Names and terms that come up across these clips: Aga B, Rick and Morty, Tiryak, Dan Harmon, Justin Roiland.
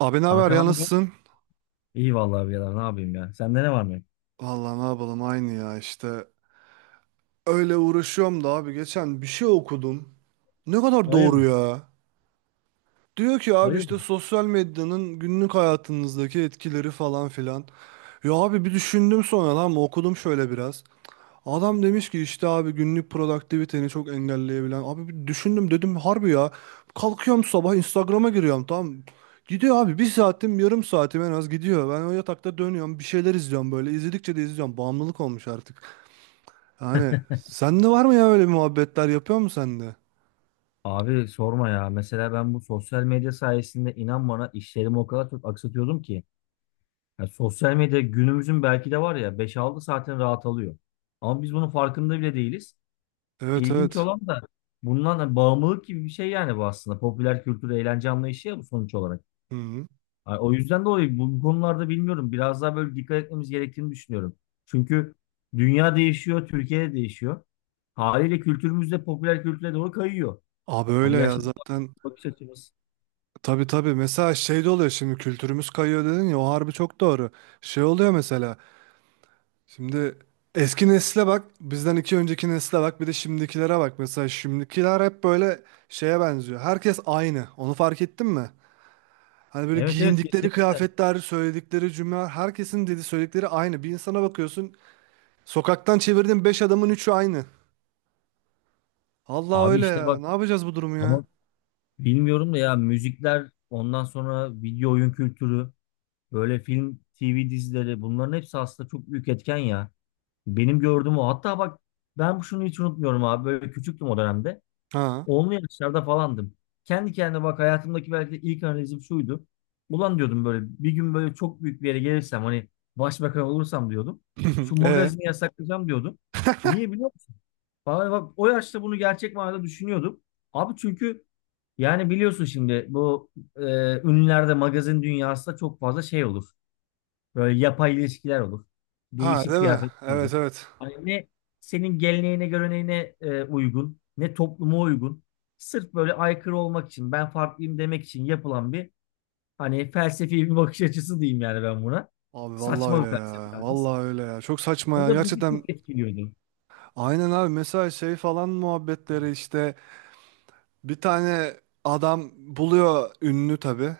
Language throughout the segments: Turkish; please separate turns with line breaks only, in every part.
Abi ne haber
Kanka ne
ya,
yapıyorsun?
nasılsın?
İyi vallahi birader ne yapayım ya. Sende ne var mı?
Vallahi ne yapalım, aynı ya işte. Öyle uğraşıyorum da abi, geçen bir şey okudum. Ne kadar doğru
Hayırdır?
ya. Diyor ki abi,
Hayırdır?
işte sosyal medyanın günlük hayatınızdaki etkileri falan filan. Ya abi bir düşündüm, sonra lan okudum şöyle biraz. Adam demiş ki işte abi, günlük produktiviteni çok engelleyebilen. Abi bir düşündüm, dedim harbi ya. Kalkıyorum sabah, Instagram'a giriyorum, tamam. Gidiyor abi, bir saatim yarım saatim en az gidiyor. Ben o yatakta dönüyorum, bir şeyler izliyorum böyle. İzledikçe de izliyorum. Bağımlılık olmuş artık. Yani sende var mı ya, öyle bir muhabbetler yapıyor musun sen de?
Abi sorma ya. Mesela ben bu sosyal medya sayesinde inan bana işlerimi o kadar çok aksatıyordum ki. Ya sosyal medya günümüzün belki de var ya beş altı saatin rahat alıyor. Ama biz bunun farkında bile değiliz.
Evet,
İlginç
evet.
olan da bundan da bağımlılık gibi bir şey yani bu aslında. Popüler kültür, eğlence anlayışı ya bu sonuç olarak.
Hı hı.
Ay, o yüzden dolayı bu konularda bilmiyorum. Biraz daha böyle dikkat etmemiz gerektiğini düşünüyorum. Çünkü dünya değişiyor, Türkiye de değişiyor. Haliyle kültürümüz de popüler kültüre doğru kayıyor.
Abi
Hani
öyle ya
yaşlı bir
zaten.
bakış açımız.
Tabii tabii, mesela şey de oluyor, şimdi kültürümüz kayıyor dedin ya, o harbi çok doğru. Şey oluyor mesela. Şimdi eski nesle bak, bizden iki önceki nesle bak, bir de şimdikilere bak. Mesela şimdikiler hep böyle şeye benziyor. Herkes aynı. Onu fark ettin mi? Hani böyle
Evet, evet,
giyindikleri
kesinlikle.
kıyafetler, söyledikleri cümleler, herkesin dedi söyledikleri aynı. Bir insana bakıyorsun, sokaktan çevirdiğin beş adamın üçü aynı. Allah
Abi
öyle
işte
ya.
bak,
Ne yapacağız bu durumu ya?
ama bilmiyorum da ya, müzikler, ondan sonra video oyun kültürü, böyle film, TV dizileri, bunların hepsi aslında çok büyük etken ya. Benim gördüğüm o. Hatta bak, ben şunu hiç unutmuyorum abi, böyle küçüktüm o dönemde.
Ha.
Onlu yaşlarda falandım. Kendi kendime bak, hayatımdaki belki de ilk analizim şuydu. Ulan diyordum böyle, bir gün böyle çok büyük bir yere gelirsem, hani başbakan olursam diyordum. Şu
E.
magazini yasaklayacağım diyordum. Niye biliyor musun? Vallahi bak, o yaşta bunu gerçek manada düşünüyordum. Abi çünkü, yani biliyorsun, şimdi bu e, ünlülerde magazin dünyasında çok fazla şey olur. Böyle yapay ilişkiler olur.
Ha,
Değişik
değil mi?
kıyafetler olur.
Evet, evet.
Hani ne senin geleneğine göreneğine uygun, ne topluma uygun. Sırf böyle aykırı olmak için, ben farklıyım demek için yapılan bir, hani felsefi bir bakış açısı diyeyim yani ben buna.
Abi vallahi
Saçma
öyle
bir felsefe
ya.
yalnız.
Vallahi öyle ya. Çok saçma
O
ya.
da bizi
Gerçekten
çok etkiliyordu.
aynen abi. Mesela şey falan muhabbetleri işte, bir tane adam buluyor ünlü tabii.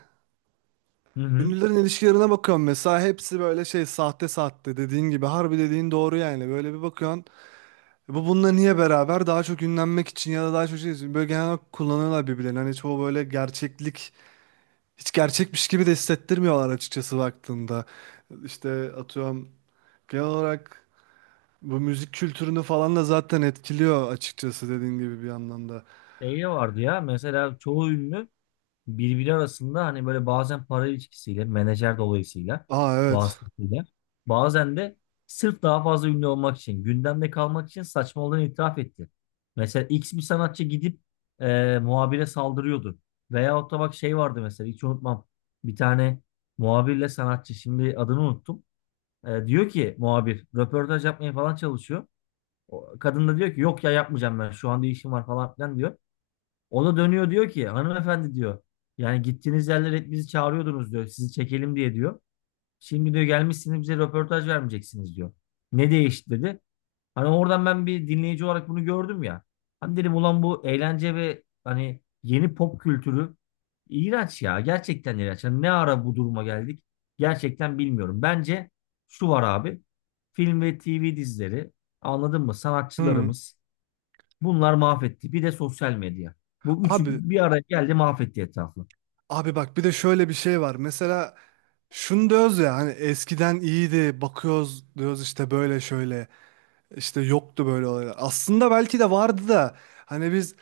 Hı hı.
Ünlülerin ilişkilerine bakıyorum mesela, hepsi böyle şey, sahte sahte, dediğin gibi harbi, dediğin doğru yani. Böyle bir bakıyorsun, e bu bununla niye beraber? Daha çok ünlenmek için ya da daha çok şey için böyle genel olarak kullanıyorlar birbirlerini. Hani çoğu böyle gerçeklik, hiç gerçekmiş gibi de hissettirmiyorlar açıkçası baktığında. İşte atıyorum, genel olarak bu müzik kültürünü falan da zaten etkiliyor açıkçası, dediğin gibi bir anlamda.
Şey de vardı ya, mesela çoğu ünlü birbiri arasında hani böyle bazen para ilişkisiyle, menajer dolayısıyla,
Aa, evet.
vasıtasıyla, bazen de sırf daha fazla ünlü olmak için, gündemde kalmak için saçmalığını itiraf etti. Mesela X bir sanatçı gidip muhabire saldırıyordu. Veyahut da bak, şey vardı mesela, hiç unutmam. Bir tane muhabirle sanatçı, şimdi adını unuttum. E, diyor ki muhabir röportaj yapmaya falan çalışıyor. O kadın da diyor ki yok ya, yapmayacağım ben şu anda, işim var falan filan diyor. O da dönüyor, diyor ki hanımefendi diyor. Yani gittiğiniz yerlere hep bizi çağırıyordunuz diyor. Sizi çekelim diye diyor. Şimdi diyor, gelmişsiniz bize röportaj vermeyeceksiniz diyor. Ne değişti dedi. Hani oradan ben bir dinleyici olarak bunu gördüm ya. Hani dedim ulan, bu eğlence ve hani yeni pop kültürü iğrenç ya. Gerçekten iğrenç. Hani ne ara bu duruma geldik? Gerçekten bilmiyorum. Bence şu var abi. Film ve TV dizileri, anladın mı?
Hı.
Sanatçılarımız, bunlar mahvetti. Bir de sosyal medya. Bu üçü
Abi.
bir araya geldi, mahvetti etrafı.
Bak bir de şöyle bir şey var. Mesela şunu diyoruz ya, hani eskiden iyiydi, bakıyoruz diyoruz işte böyle şöyle, işte yoktu böyle olaylar. Aslında belki de vardı da hani biz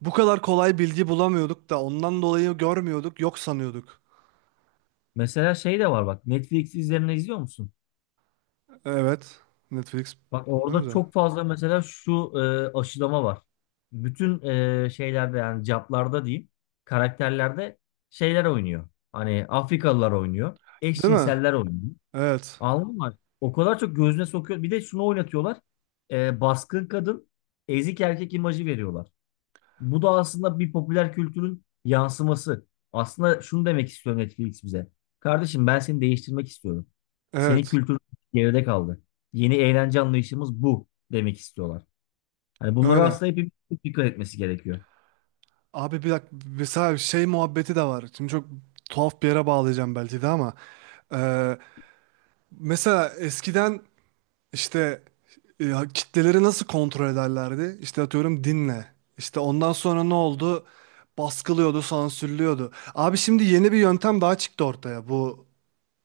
bu kadar kolay bilgi bulamıyorduk da ondan dolayı görmüyorduk, yok sanıyorduk.
Mesela şey de var, bak Netflix üzerinden izliyor musun?
Evet, Netflix
Bak
kullanıyoruz
orada
ya.
çok fazla mesela, şu aşılama var. Bütün şeylerde, yani caplarda diyeyim, karakterlerde şeyler oynuyor. Hani Afrikalılar oynuyor.
Değil mi?
Eşcinseller oynuyor.
Evet.
Anladın mı? O kadar çok gözüne sokuyor. Bir de şunu oynatıyorlar. E, baskın kadın ezik erkek imajı veriyorlar. Bu da aslında bir popüler kültürün yansıması. Aslında şunu demek istiyor Netflix bize. Kardeşim ben seni değiştirmek istiyorum. Senin
Evet.
kültürün geride kaldı. Yeni eğlence anlayışımız bu demek istiyorlar. Hani bunlara
Öyle.
aslında hepimiz çok dikkat etmesi gerekiyor.
Abi bir dakika, mesela şey muhabbeti de var. Şimdi çok tuhaf bir yere bağlayacağım belki de ama. eee, mesela eskiden, İşte kitleleri nasıl kontrol ederlerdi? İşte atıyorum, dinle. İşte ondan sonra ne oldu? Baskılıyordu, sansürlüyordu. Abi şimdi yeni bir yöntem daha çıktı ortaya, bu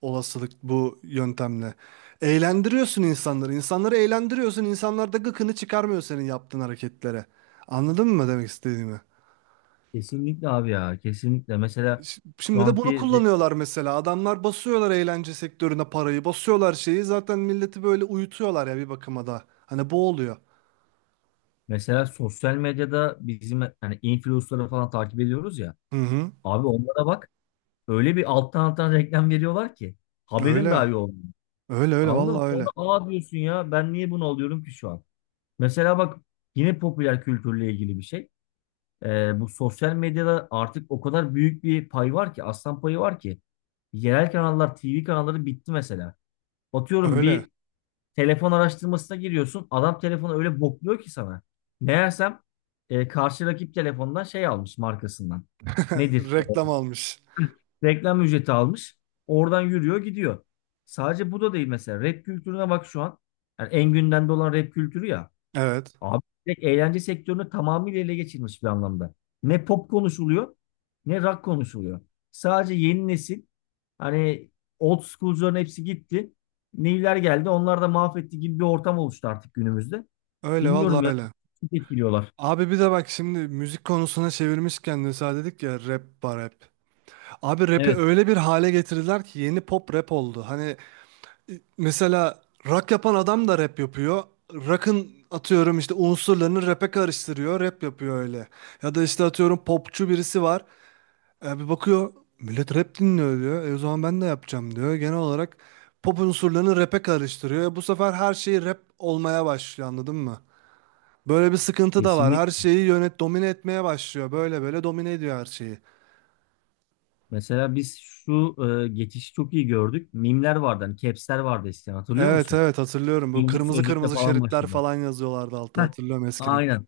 olasılık, bu yöntemle. Eğlendiriyorsun insanları. İnsanları eğlendiriyorsun. İnsanlar da gıkını çıkarmıyor senin yaptığın hareketlere. Anladın mı demek istediğimi?
Kesinlikle abi ya, kesinlikle. Mesela şu
Şimdi de bunu
anki,
kullanıyorlar mesela. Adamlar basıyorlar eğlence sektörüne parayı, basıyorlar şeyi. Zaten milleti böyle uyutuyorlar ya bir bakıma da. Hani bu oluyor.
mesela sosyal medyada bizim hani influencer'ları falan takip ediyoruz ya.
Hı hı.
Abi onlara bak, öyle bir alttan alttan reklam veriyorlar ki haberin
Öyle.
dahi yok.
Öyle öyle
Anladın mı?
vallahi
Sonra
öyle.
aa diyorsun ya, ben niye bunu alıyorum ki şu an? Mesela bak, yine popüler kültürle ilgili bir şey. Bu sosyal medyada artık o kadar büyük bir pay var ki, aslan payı var ki. Yerel kanallar, TV kanalları bitti mesela. Atıyorum,
Öyle.
bir telefon araştırmasına giriyorsun. Adam telefonu öyle bokluyor ki sana. Meğersem karşı rakip telefondan şey almış, markasından. Nedir?
Reklam almış.
Reklam ücreti almış. Oradan yürüyor gidiyor. Sadece bu da değil mesela. Rap kültürüne bak şu an. Yani en gündemde olan rap kültürü ya.
Evet.
Abi direkt eğlence sektörünü tamamıyla ele geçirmiş bir anlamda. Ne pop konuşuluyor, ne rock konuşuluyor. Sadece yeni nesil, hani old school'cuların hepsi gitti. Neyler geldi, onlar da mahvetti gibi bir ortam oluştu artık günümüzde.
Öyle
Bilmiyorum
vallahi
ya,
öyle.
çok etkiliyorlar.
Abi bir de bak, şimdi müzik konusuna çevirmişken de sen, dedik ya rap var rap. Abi rap'i
Evet,
öyle bir hale getirdiler ki, yeni pop rap oldu. Hani mesela rock yapan adam da rap yapıyor. Rock'ın atıyorum işte unsurlarını rap'e karıştırıyor, rap yapıyor öyle. Ya da işte atıyorum, popçu birisi var. E, bir bakıyor, millet rap dinliyor diyor. E, o zaman ben de yapacağım diyor. Genel olarak pop unsurlarını rap'e karıştırıyor. E, bu sefer her şey rap olmaya başlıyor, anladın mı? Böyle bir sıkıntı da var. Her
kesinlikle.
şeyi yönet, domine etmeye başlıyor. Böyle böyle domine ediyor her şeyi.
Mesela biz şu geçişi çok iyi gördük. Mimler vardı, hani caps'ler vardı eskiden, hatırlıyor
Evet
musun?
evet hatırlıyorum. Bu
İngiliz
kırmızı
sözlükle
kırmızı
falan
şeritler
başladık.
falan yazıyorlardı altta,
Heh,
hatırlıyorum eskiden.
aynen.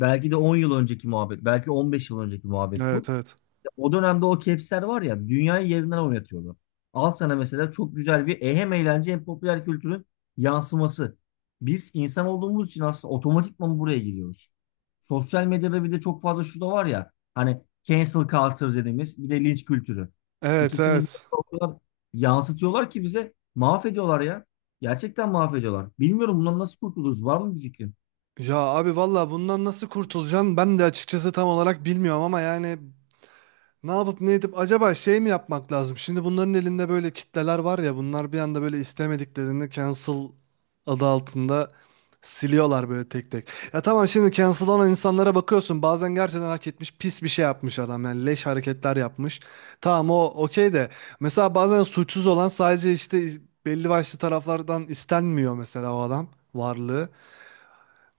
Belki de 10 yıl önceki muhabbet, belki 15 yıl önceki muhabbet
Evet,
bu.
evet.
O dönemde o kepsler var ya, dünyayı yerinden oynatıyordu. Al sana mesela çok güzel bir hem eğlence hem popüler kültürün yansıması. Biz insan olduğumuz için aslında otomatikman buraya giriyoruz. Sosyal medyada bir de çok fazla şu da var ya, hani cancel culture dediğimiz, bir de linç kültürü.
Evet,
İkisini bir
evet.
arada o kadar yansıtıyorlar ki bize, mahvediyorlar ya. Gerçekten mahvediyorlar. Bilmiyorum bundan nasıl kurtuluruz. Var mı bir fikrin?
Ya abi valla bundan nasıl kurtulacaksın? Ben de açıkçası tam olarak bilmiyorum ama yani ne yapıp ne edip acaba şey mi yapmak lazım? Şimdi bunların elinde böyle kitleler var ya, bunlar bir anda böyle istemediklerini cancel adı altında siliyorlar böyle tek tek. Ya tamam, şimdi cancel olan insanlara bakıyorsun bazen gerçekten hak etmiş, pis bir şey yapmış adam, yani leş hareketler yapmış. Tamam, o okey de mesela bazen suçsuz olan sadece işte belli başlı taraflardan istenmiyor, mesela o adam, varlığı.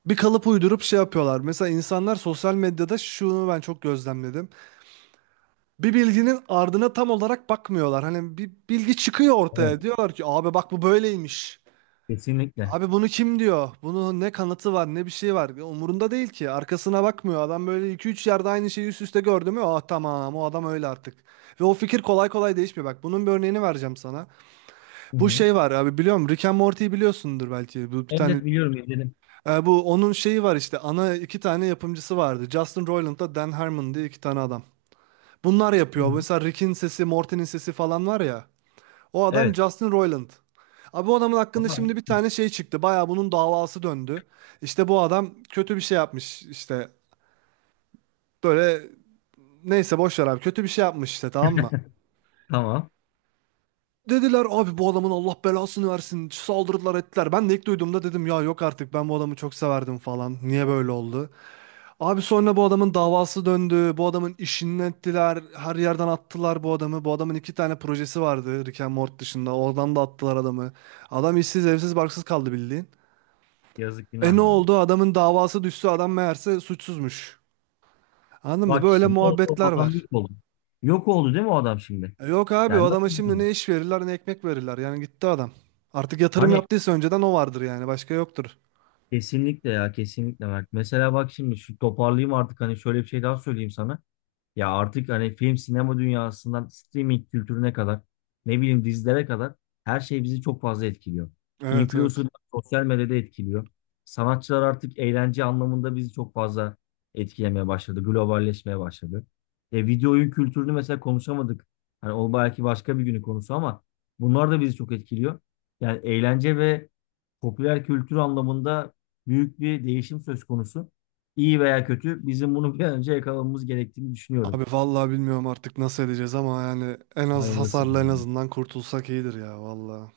Bir kalıp uydurup şey yapıyorlar. Mesela insanlar sosyal medyada şunu ben çok gözlemledim, bir bilginin ardına tam olarak bakmıyorlar. Hani bir bilgi çıkıyor
Evet,
ortaya. Diyorlar ki abi bak, bu böyleymiş.
kesinlikle.
Abi bunu kim diyor? Bunun ne kanıtı var ne bir şey var. Umurunda değil ki. Arkasına bakmıyor. Adam böyle iki üç yerde aynı şeyi üst üste gördü mü? Ah tamam, o adam öyle artık. Ve o fikir kolay kolay değişmiyor. Bak bunun bir örneğini vereceğim sana.
Hı
Bu
hı.
şey var abi, biliyorum Rick and Morty'yi biliyorsundur belki. Bu bir
Evet,
tane
evet, biliyorum, izledim.
bu onun şeyi var işte, ana iki tane yapımcısı vardı. Justin Roiland'da Dan Harmon diye iki tane adam. Bunlar
Hı
yapıyor.
hı.
Mesela Rick'in sesi, Morty'nin sesi falan var ya. O adam
Evet.
Justin Roiland. Abi bu adamın hakkında
Ama.
şimdi bir tane şey çıktı. Baya bunun davası döndü. İşte bu adam kötü bir şey yapmış. İşte böyle, neyse boş ver abi. Kötü bir şey yapmış işte, tamam mı?
Tamam.
Dediler abi bu adamın Allah belasını versin. Saldırdılar, ettiler. Ben de ilk duyduğumda dedim ya, yok artık, ben bu adamı çok severdim falan. Niye böyle oldu? Abi sonra bu adamın davası döndü. Bu adamın işini ettiler. Her yerden attılar bu adamı. Bu adamın iki tane projesi vardı Rick and Morty dışında. Oradan da attılar adamı. Adam işsiz, evsiz, barksız kaldı bildiğin.
Yazık
E
günah
ne
ya.
oldu? Adamın davası düştü. Adam meğerse suçsuzmuş. Anladın mı?
Bak
Böyle
işte ne oldu, o
muhabbetler
adam
var.
yok oldu. Yok oldu değil mi o adam şimdi?
E yok abi, o
Yani nasıl
adama şimdi
bilmiyorum.
ne iş verirler ne ekmek verirler. Yani gitti adam. Artık yatırım
Hani
yaptıysa önceden o vardır yani. Başka yoktur.
kesinlikle ya, kesinlikle Mert. Mesela bak şimdi şu toparlayayım artık, hani şöyle bir şey daha söyleyeyim sana. Ya artık hani film, sinema dünyasından streaming kültürüne kadar, ne bileyim dizilere kadar, her şey bizi çok fazla etkiliyor.
Evet, evet.
Influencerlar sosyal medyada etkiliyor. Sanatçılar artık eğlence anlamında bizi çok fazla etkilemeye başladı. Globalleşmeye başladı. E, video oyun kültürünü mesela konuşamadık. Hani o belki başka bir günün konusu, ama bunlar da bizi çok etkiliyor. Yani eğlence ve popüler kültür anlamında büyük bir değişim söz konusu. İyi veya kötü, bizim bunu bir an önce yakalamamız gerektiğini düşünüyorum.
Abi vallahi bilmiyorum artık nasıl edeceğiz ama yani en az
Hayırlısı.
hasarla en azından kurtulsak iyidir ya vallahi.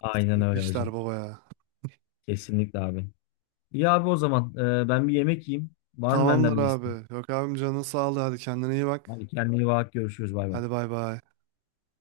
Aynen öyle
İşler
hacım.
baba ya.
Kesinlikle abi. İyi abi, o zaman ben bir yemek yiyeyim. Var mı
Tamamdır
benden bir isteğin?
abi. Yok abim, canın sağlığı. Hadi kendine iyi bak.
Hadi kendine iyi bak, görüşürüz, bay bay.
Hadi bay bay.